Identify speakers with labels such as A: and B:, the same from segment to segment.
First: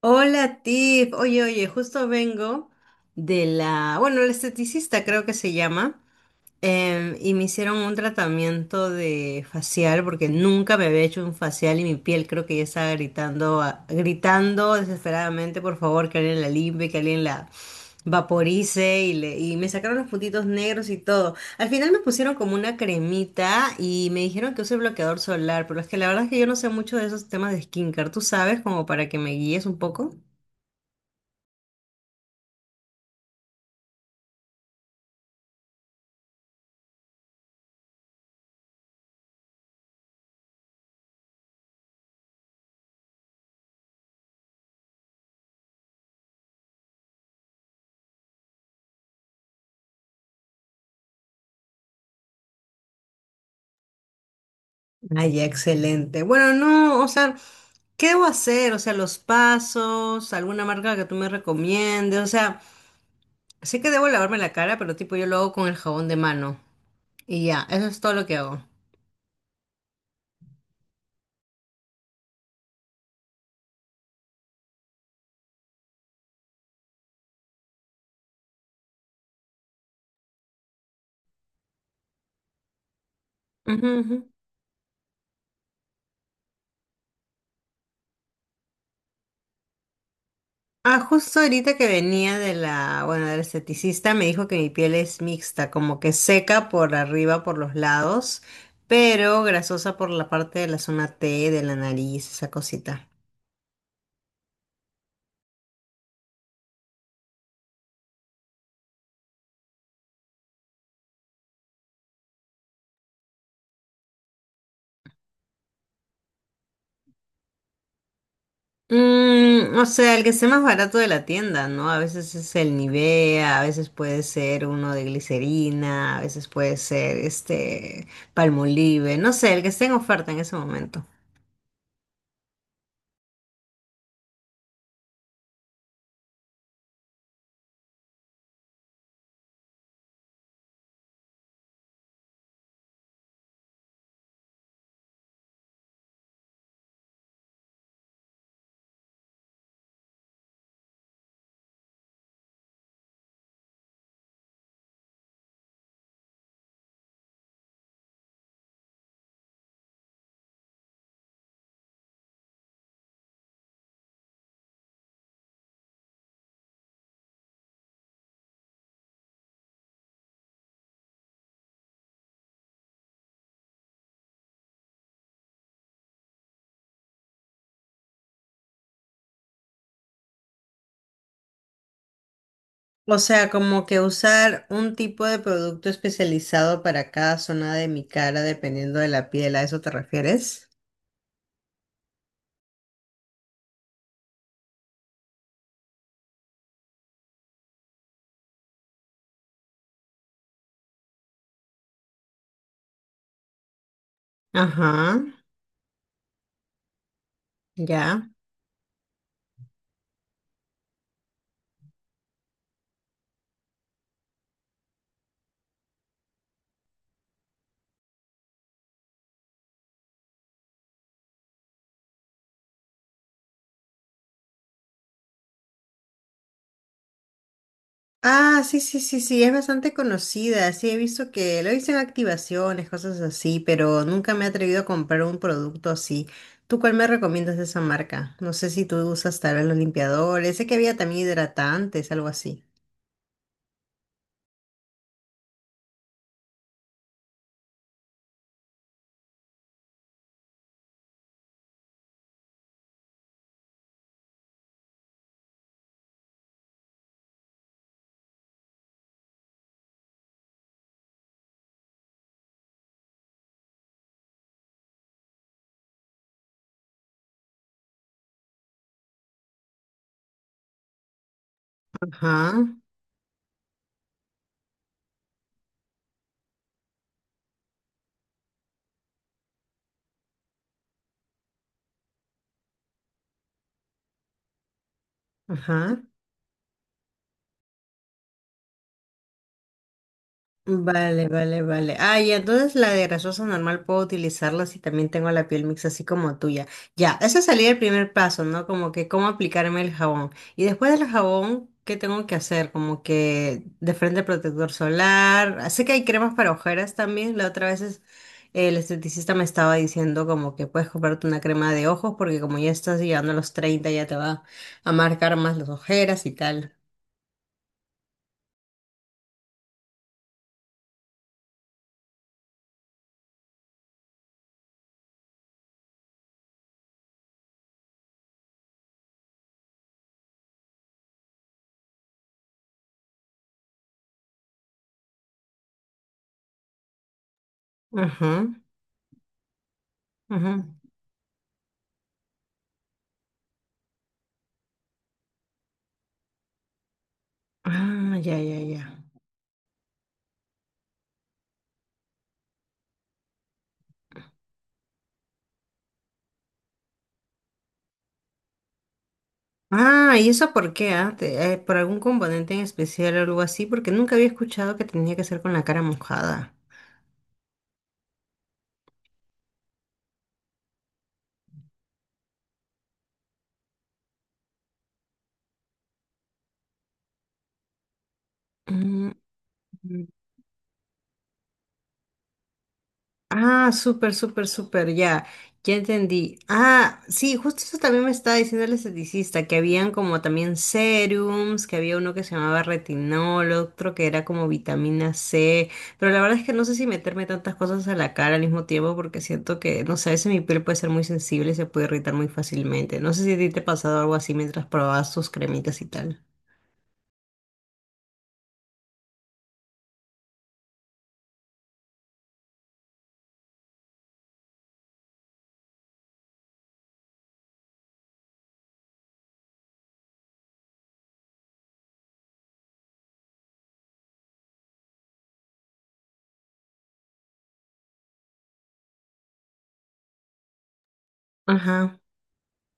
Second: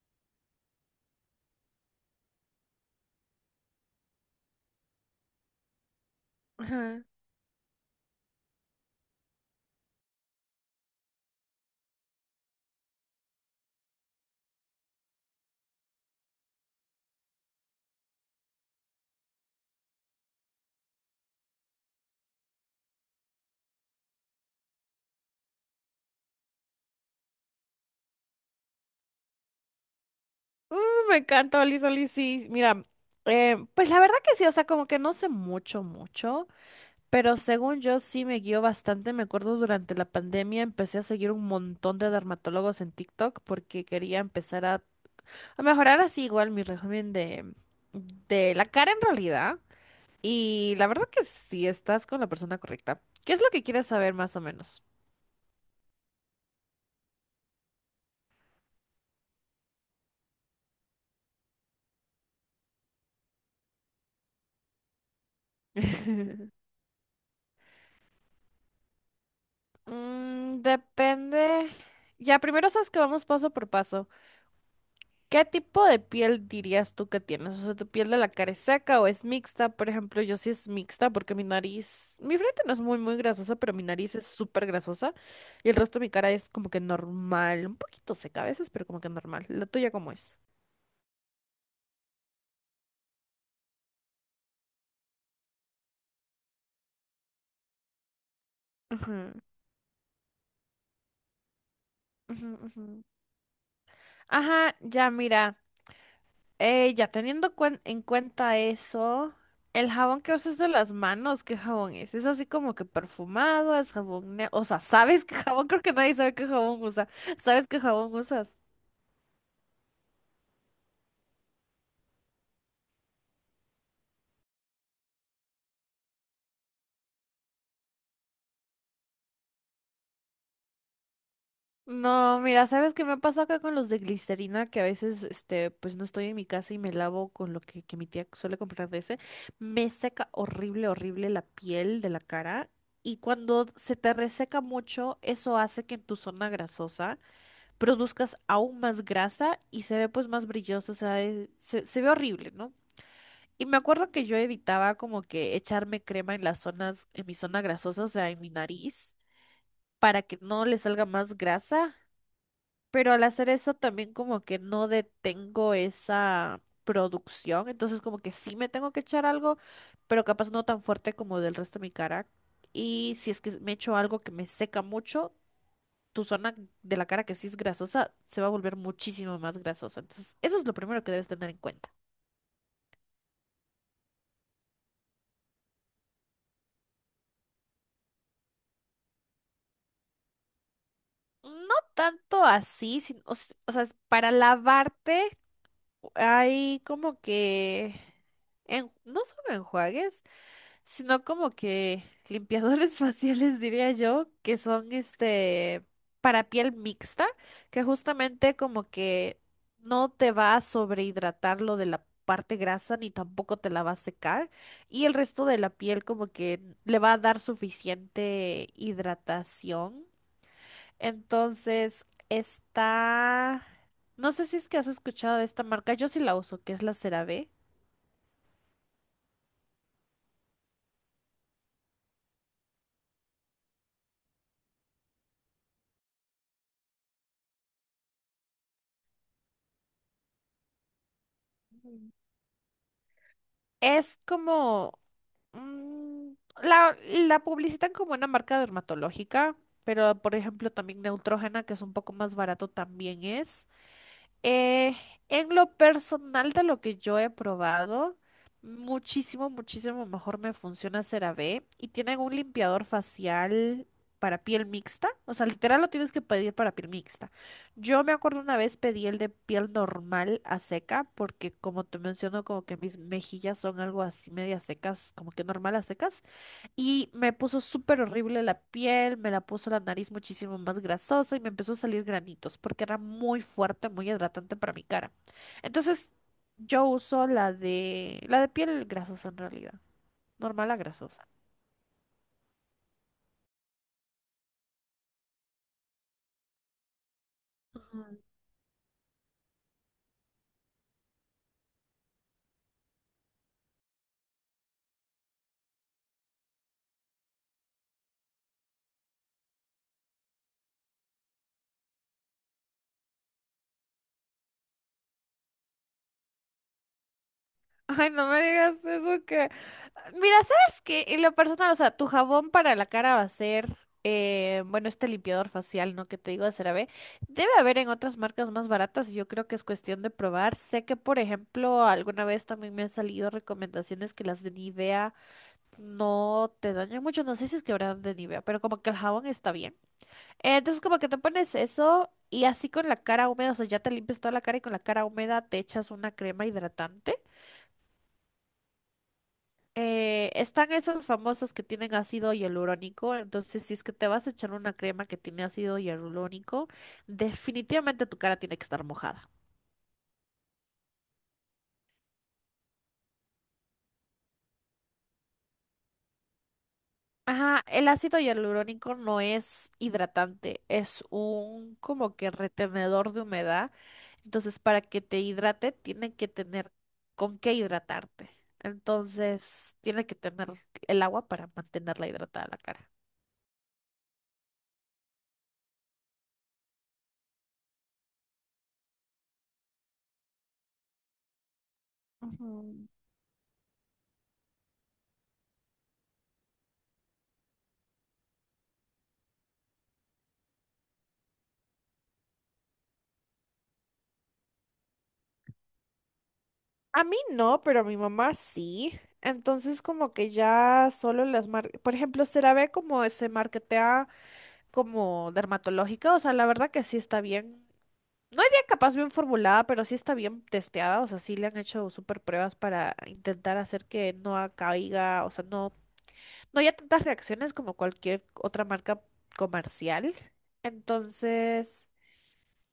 A: Hola Tiff, oye, oye, justo vengo de la, bueno, el esteticista creo que se llama,
B: Ajá.
A: y me hicieron un tratamiento de facial porque nunca me había hecho un facial y mi piel creo que ya estaba gritando, gritando desesperadamente, por favor, que alguien la limpie, que alguien la vaporice y me sacaron los puntitos negros y todo. Al final me pusieron como una cremita y me dijeron que use bloqueador solar, pero es que la verdad es que yo no sé mucho de esos temas de skincare, ¿tú sabes? Como para que me guíes un poco.
B: Uh, me encanta Oli Oli, sí. Mira, pues la verdad que sí, o sea, como que no sé mucho, pero según yo sí me guío bastante. Me acuerdo durante la pandemia empecé a seguir un montón de dermatólogos en TikTok porque quería empezar a mejorar así igual mi régimen de la cara en realidad. Y la verdad que sí, estás con la persona correcta. ¿Qué es lo que quieres saber más o menos?
A: Ay, excelente. Bueno, no, o sea, ¿qué debo hacer? O sea, los pasos, alguna marca que tú me recomiendes. O sea, sé que debo lavarme la cara, pero tipo yo lo hago con el jabón de mano. Y ya, eso es todo lo que hago.
B: Mm, depende. Ya, primero sabes que vamos paso por paso. ¿Qué tipo de piel dirías tú que tienes? O sea, ¿tu piel de la cara es seca o es mixta? Por ejemplo, yo sí es mixta porque mi nariz, mi frente no es muy grasosa, pero mi
A: Ujú,
B: nariz
A: ujú.
B: es súper grasosa y el resto de mi cara es como que normal, un poquito seca a veces, pero como que normal. ¿La tuya cómo es?
A: Ah, justo ahorita que venía de la, bueno, del esteticista me dijo que mi piel es mixta, como que seca por arriba, por los lados,
B: Ujú,
A: pero grasosa por la parte de la zona T, de la nariz,
B: ujú,
A: esa
B: ujú.
A: cosita.
B: Ajá, ya mira. Ya teniendo en cuenta eso, el jabón que usas de las manos, ¿qué jabón es? Es así como que perfumado, es jabón, o sea, ¿sabes qué jabón? Creo que nadie sabe qué jabón usa. ¿Sabes qué jabón usas?
A: Mm, o sea, el que esté más barato de la tienda, ¿no? A veces es el Nivea, a veces puede ser uno de glicerina, a veces puede ser este Palmolive, no sé, el que esté en oferta en ese momento.
B: No, mira, ¿sabes qué me ha pasado acá con los de glicerina? Que a veces, este, pues no estoy en mi casa y me lavo con lo que mi tía suele comprar de ese. Me seca horrible la piel de la cara. Y cuando se te reseca mucho, eso hace que en tu zona grasosa produzcas aún más grasa y se ve pues más brilloso, o sea, se ve horrible, ¿no? Y me acuerdo que yo evitaba como que echarme crema en las zonas, en mi zona grasosa, o sea, en mi nariz, para que no le salga más grasa, pero al hacer eso también como que no detengo esa producción, entonces como que sí me tengo que echar algo, pero capaz no tan fuerte como del resto de mi cara. Y si es que me echo algo que me seca mucho, tu zona de la cara que sí es grasosa se va a volver muchísimo más grasosa. Entonces, eso es lo primero que debes tener en cuenta.
A: O sea, como que usar un tipo de producto especializado para cada zona de mi cara dependiendo de la piel, ¿a eso te refieres?
B: No tanto así, o sea, es para lavarte hay como que, no son enjuagues, sino como que limpiadores faciales, diría yo, que son
A: Ajá,
B: este para piel mixta, que
A: ya.
B: justamente como que no te va a sobrehidratar lo de la parte grasa ni tampoco te la va a secar y el resto de la piel como que le va a dar suficiente hidratación. Entonces, está... No sé si es que has escuchado de esta marca, yo sí la uso, que es la CeraVe.
A: Ah, sí, sí, sí, sí, es bastante conocida. Sí, he visto que lo dicen activaciones, cosas así, pero nunca me he atrevido a comprar un producto así. ¿Tú cuál me recomiendas de esa marca? No sé si tú usas tal vez los limpiadores. Sé que había también hidratantes, algo así.
B: Es como... mm, la, la publicitan como una marca dermatológica, pero por ejemplo también Neutrogena, que es un poco más barato, también es. Eh, en lo personal de lo que yo he probado, muchísimo mejor me funciona CeraVe y tienen un limpiador facial para piel mixta, o sea, literal lo tienes que pedir para piel mixta. Yo me acuerdo una vez pedí el de piel normal a seca porque como te
A: Ajá,
B: menciono como que mis mejillas son algo así media secas, como que normal a secas. Y me puso súper horrible la piel, me la puso la nariz muchísimo más grasosa y me empezó a salir granitos porque era muy fuerte, muy hidratante para mi cara.
A: ajá.
B: Entonces yo uso la de piel grasosa en realidad, normal a grasosa.
A: Vale, vale, vale. Ah, y entonces la de grasosa normal puedo utilizarla si también tengo la piel mixta así como tuya. Ya, ese sería el primer paso, ¿no? Como que cómo aplicarme el jabón. Y después del jabón, ¿qué tengo que hacer? Como que de frente protector solar. Ah, sé que hay cremas para ojeras también. La otra vez es- El esteticista me estaba diciendo como que puedes comprarte una crema de ojos porque como ya estás llegando a los 30 ya te va a marcar más las ojeras y tal.
B: Ay, no me digas eso que... Mira, ¿sabes qué? En lo personal, o sea, tu jabón para la cara va a ser, bueno, este limpiador facial, ¿no? Que te digo de CeraVe. Debe haber en otras marcas más baratas y yo creo que es cuestión de probar. Sé que, por ejemplo, alguna vez también me han salido recomendaciones que las de Nivea no te dañan mucho. No sé si es que habrán de
A: Ajá,
B: Nivea, pero como que el jabón está bien.
A: ajá.
B: Entonces, como que te pones eso y así con la cara húmeda, o sea, ya te limpias toda la cara y con la cara húmeda te echas una crema hidratante.
A: Ah, ya, ya, ya.
B: Están esos famosos que tienen ácido hialurónico, entonces si es que te vas a echar una crema que tiene ácido hialurónico, definitivamente tu cara tiene que estar mojada.
A: Ah, ¿y eso por qué? Ah? ¿Por algún componente en especial o algo así? Porque nunca había escuchado que tenía que ser con la cara mojada.
B: Ajá, el ácido hialurónico no es hidratante, es un como que retenedor de humedad, entonces para que te hidrate tiene que tener con qué hidratarte,
A: Mm,
B: entonces
A: mm.
B: tiene que tener el agua para mantenerla hidratada la cara.
A: Ah, súper, súper, súper, ya, ya entendí. Ah, sí, justo eso también me estaba diciendo el esteticista, que habían como también serums, que había uno que se llamaba
B: Ujú.
A: retinol, otro que era como vitamina C, pero la verdad es que no sé si meterme tantas cosas a la cara al mismo tiempo porque siento que, no sé, a veces mi piel puede ser muy sensible y se puede irritar muy fácilmente. No sé si a ti te ha pasado algo así mientras probabas tus cremitas y tal.
B: A mí no, pero a mi mamá sí. Entonces como que ya solo las marcas, por ejemplo, CeraVe como se marketea como dermatológica, o sea, la verdad que sí está bien. No diría capaz bien formulada, pero sí está bien testeada, o sea, sí le han hecho súper pruebas para intentar hacer que no caiga, o sea, no haya tantas reacciones como cualquier otra marca comercial. Entonces,
A: Ajá,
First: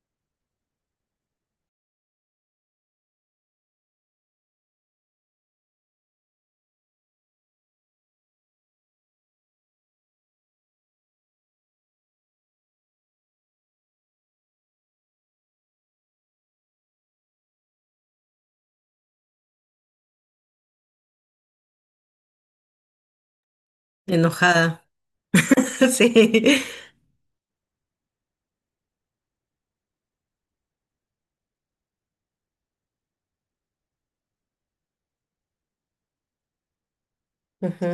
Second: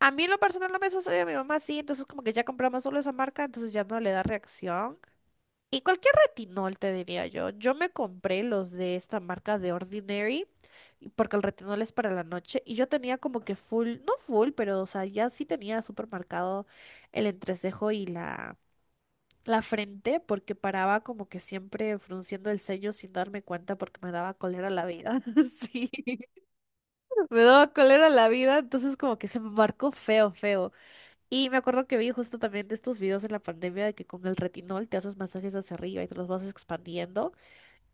B: a mí en lo personal no me sucedió, a mi mamá sí, entonces como que ya compramos solo esa marca, entonces ya no le da reacción. Y cualquier retinol, te diría yo. Yo me compré los de esta marca de Ordinary, porque el retinol es para la noche, y yo tenía como que full, no full, pero o sea, ya sí tenía súper marcado el entrecejo y la frente, porque paraba como que siempre frunciendo el ceño sin darme cuenta porque me daba cólera
A: enojada.
B: la vida. Sí,
A: Sí.
B: me daba cólera la vida, entonces como que se me marcó feo. Y me acuerdo que vi justo también de estos videos en la pandemia de que con el retinol te haces masajes hacia arriba y te los vas expandiendo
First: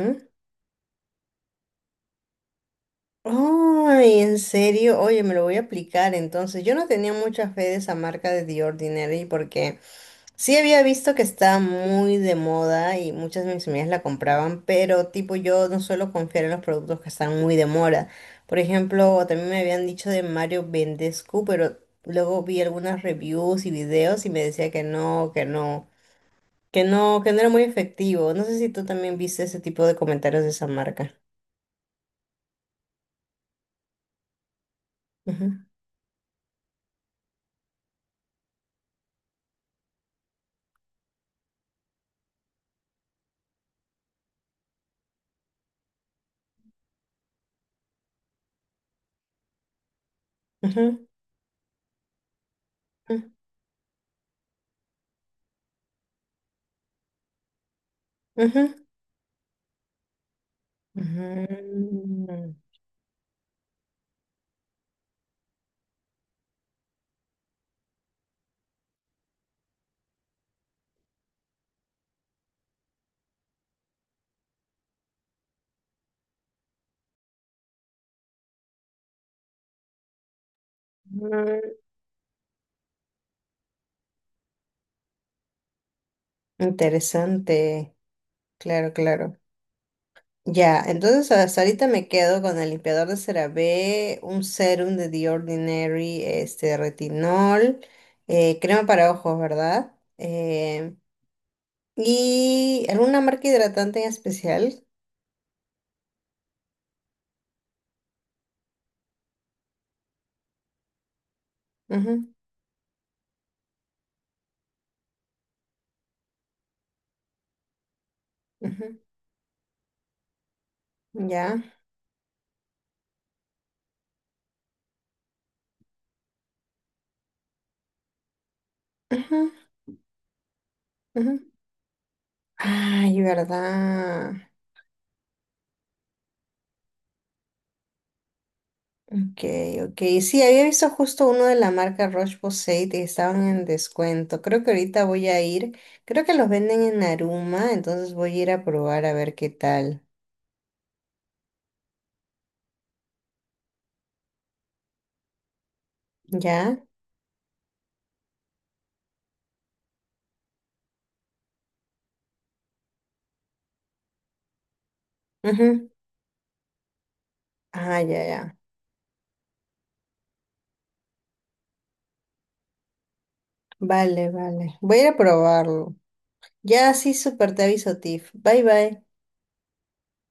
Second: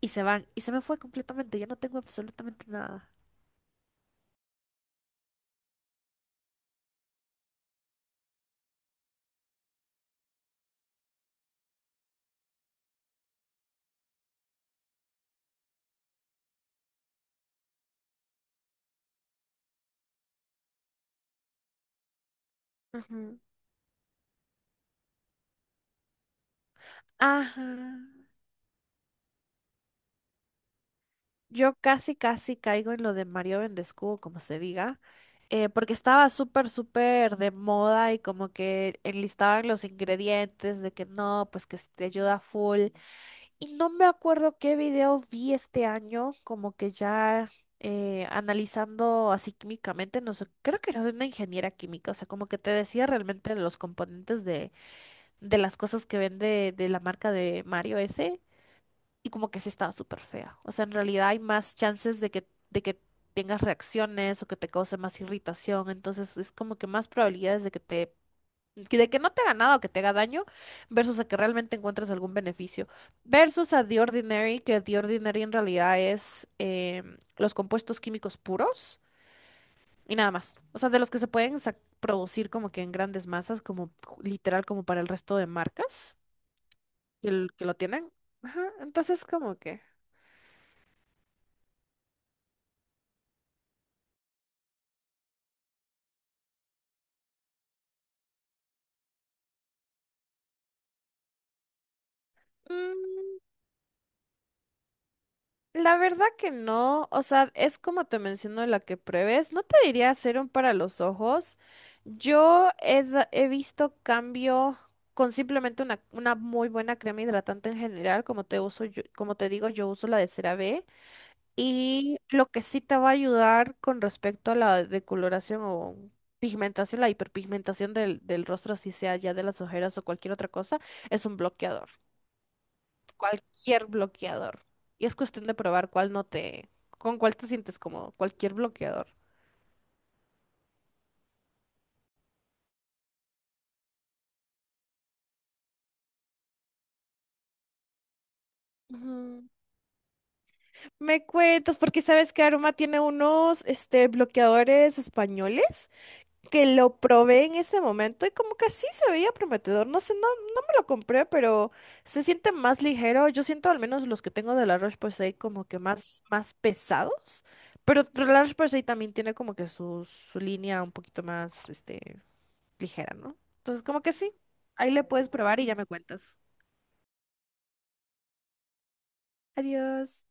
B: y se van. Y se me fue completamente. Ya no tengo absolutamente nada.
A: Ay, en serio, oye, me lo voy a aplicar entonces. Yo no tenía mucha fe de esa marca de The Ordinary porque sí había visto que está muy de moda y muchas de mis amigas la compraban, pero tipo yo no suelo confiar en los productos que están muy de moda. Por ejemplo, también me habían dicho de Mario Vendescu, pero luego vi algunas
B: Ujú.
A: reviews y videos y me decía que no, que no, que no, que no era muy
B: Ajá.
A: efectivo. No sé si tú también viste ese tipo de comentarios de esa marca.
B: Yo casi caigo en lo de Mario Vendescubo, como se diga, porque estaba súper de moda y como que enlistaban los ingredientes de que no, pues que si te ayuda full. Y no me acuerdo qué video vi este año, como que ya analizando así químicamente, no sé, creo que
A: Ujú,
B: era de una ingeniera química, o sea, como que te decía
A: ujú,
B: realmente los componentes de las cosas que vende de la marca de Mario ese
A: ujú,
B: y como que sí estaba súper fea. O sea, en realidad hay más chances
A: ujú,
B: de que tengas reacciones o que te cause más irritación. Entonces es como que más probabilidades de que te, de que no te haga nada o que te haga daño versus a que realmente encuentres algún beneficio. Versus a The Ordinary, que The Ordinary en realidad es los compuestos químicos puros y nada más. O sea, de los que se pueden
A: ujú.
B: producir como que en grandes masas, como literal como para el resto de marcas que, que lo
A: Interesante.
B: tienen. Ajá,
A: Claro,
B: entonces
A: claro.
B: como que...
A: Ya, entonces hasta ahorita me quedo con el limpiador de CeraVe, un serum de The Ordinary, este retinol, crema para ojos, ¿verdad? Y alguna
B: mm,
A: marca hidratante en especial.
B: la verdad que no, o sea, es como te menciono la que pruebes. No te diría serum para los ojos.
A: Ujú,
B: Yo he visto cambio con simplemente una muy buena crema hidratante en general, como te
A: ujú,
B: como te digo, yo uso la de CeraVe.
A: ya.
B: Y lo que sí te va a ayudar con respecto a la decoloración o pigmentación, la hiperpigmentación del rostro, si sea ya de
A: Ujú,
B: las ojeras o cualquier otra cosa, es un
A: ujú.
B: bloqueador.
A: Ay,
B: Cualquier
A: ¿verdad?
B: bloqueador. Y es cuestión de probar cuál no te, con cuál te sientes cómodo, cualquier bloqueador.
A: Ok, ok. Sí, había visto justo uno de la marca Roche-Posay y estaban en descuento. Creo que ahorita voy a ir. Creo que los venden en Naruma, entonces voy a ir a probar a ver
B: Ujú.
A: qué tal.
B: Me cuentas, porque sabes que Aroma tiene unos este, bloqueadores españoles que
A: ¿Ya?
B: lo probé en ese momento y como que sí se veía prometedor. No sé, no me lo compré, pero se siente más ligero. Yo siento al menos los que tengo de la Roche-Posay como que
A: Ujú.
B: más pesados.
A: Ah,
B: Pero
A: ya,
B: la
A: ya.
B: Roche-Posay también tiene como que su línea un poquito más, este, ligera, ¿no? Entonces, como que
A: Vale,
B: sí,
A: vale.
B: ahí
A: Voy a
B: le
A: ir a
B: puedes probar y ya me
A: probarlo.
B: cuentas.
A: Ya, sí, súper, te aviso, Tiff. Bye, bye.
B: Adiós.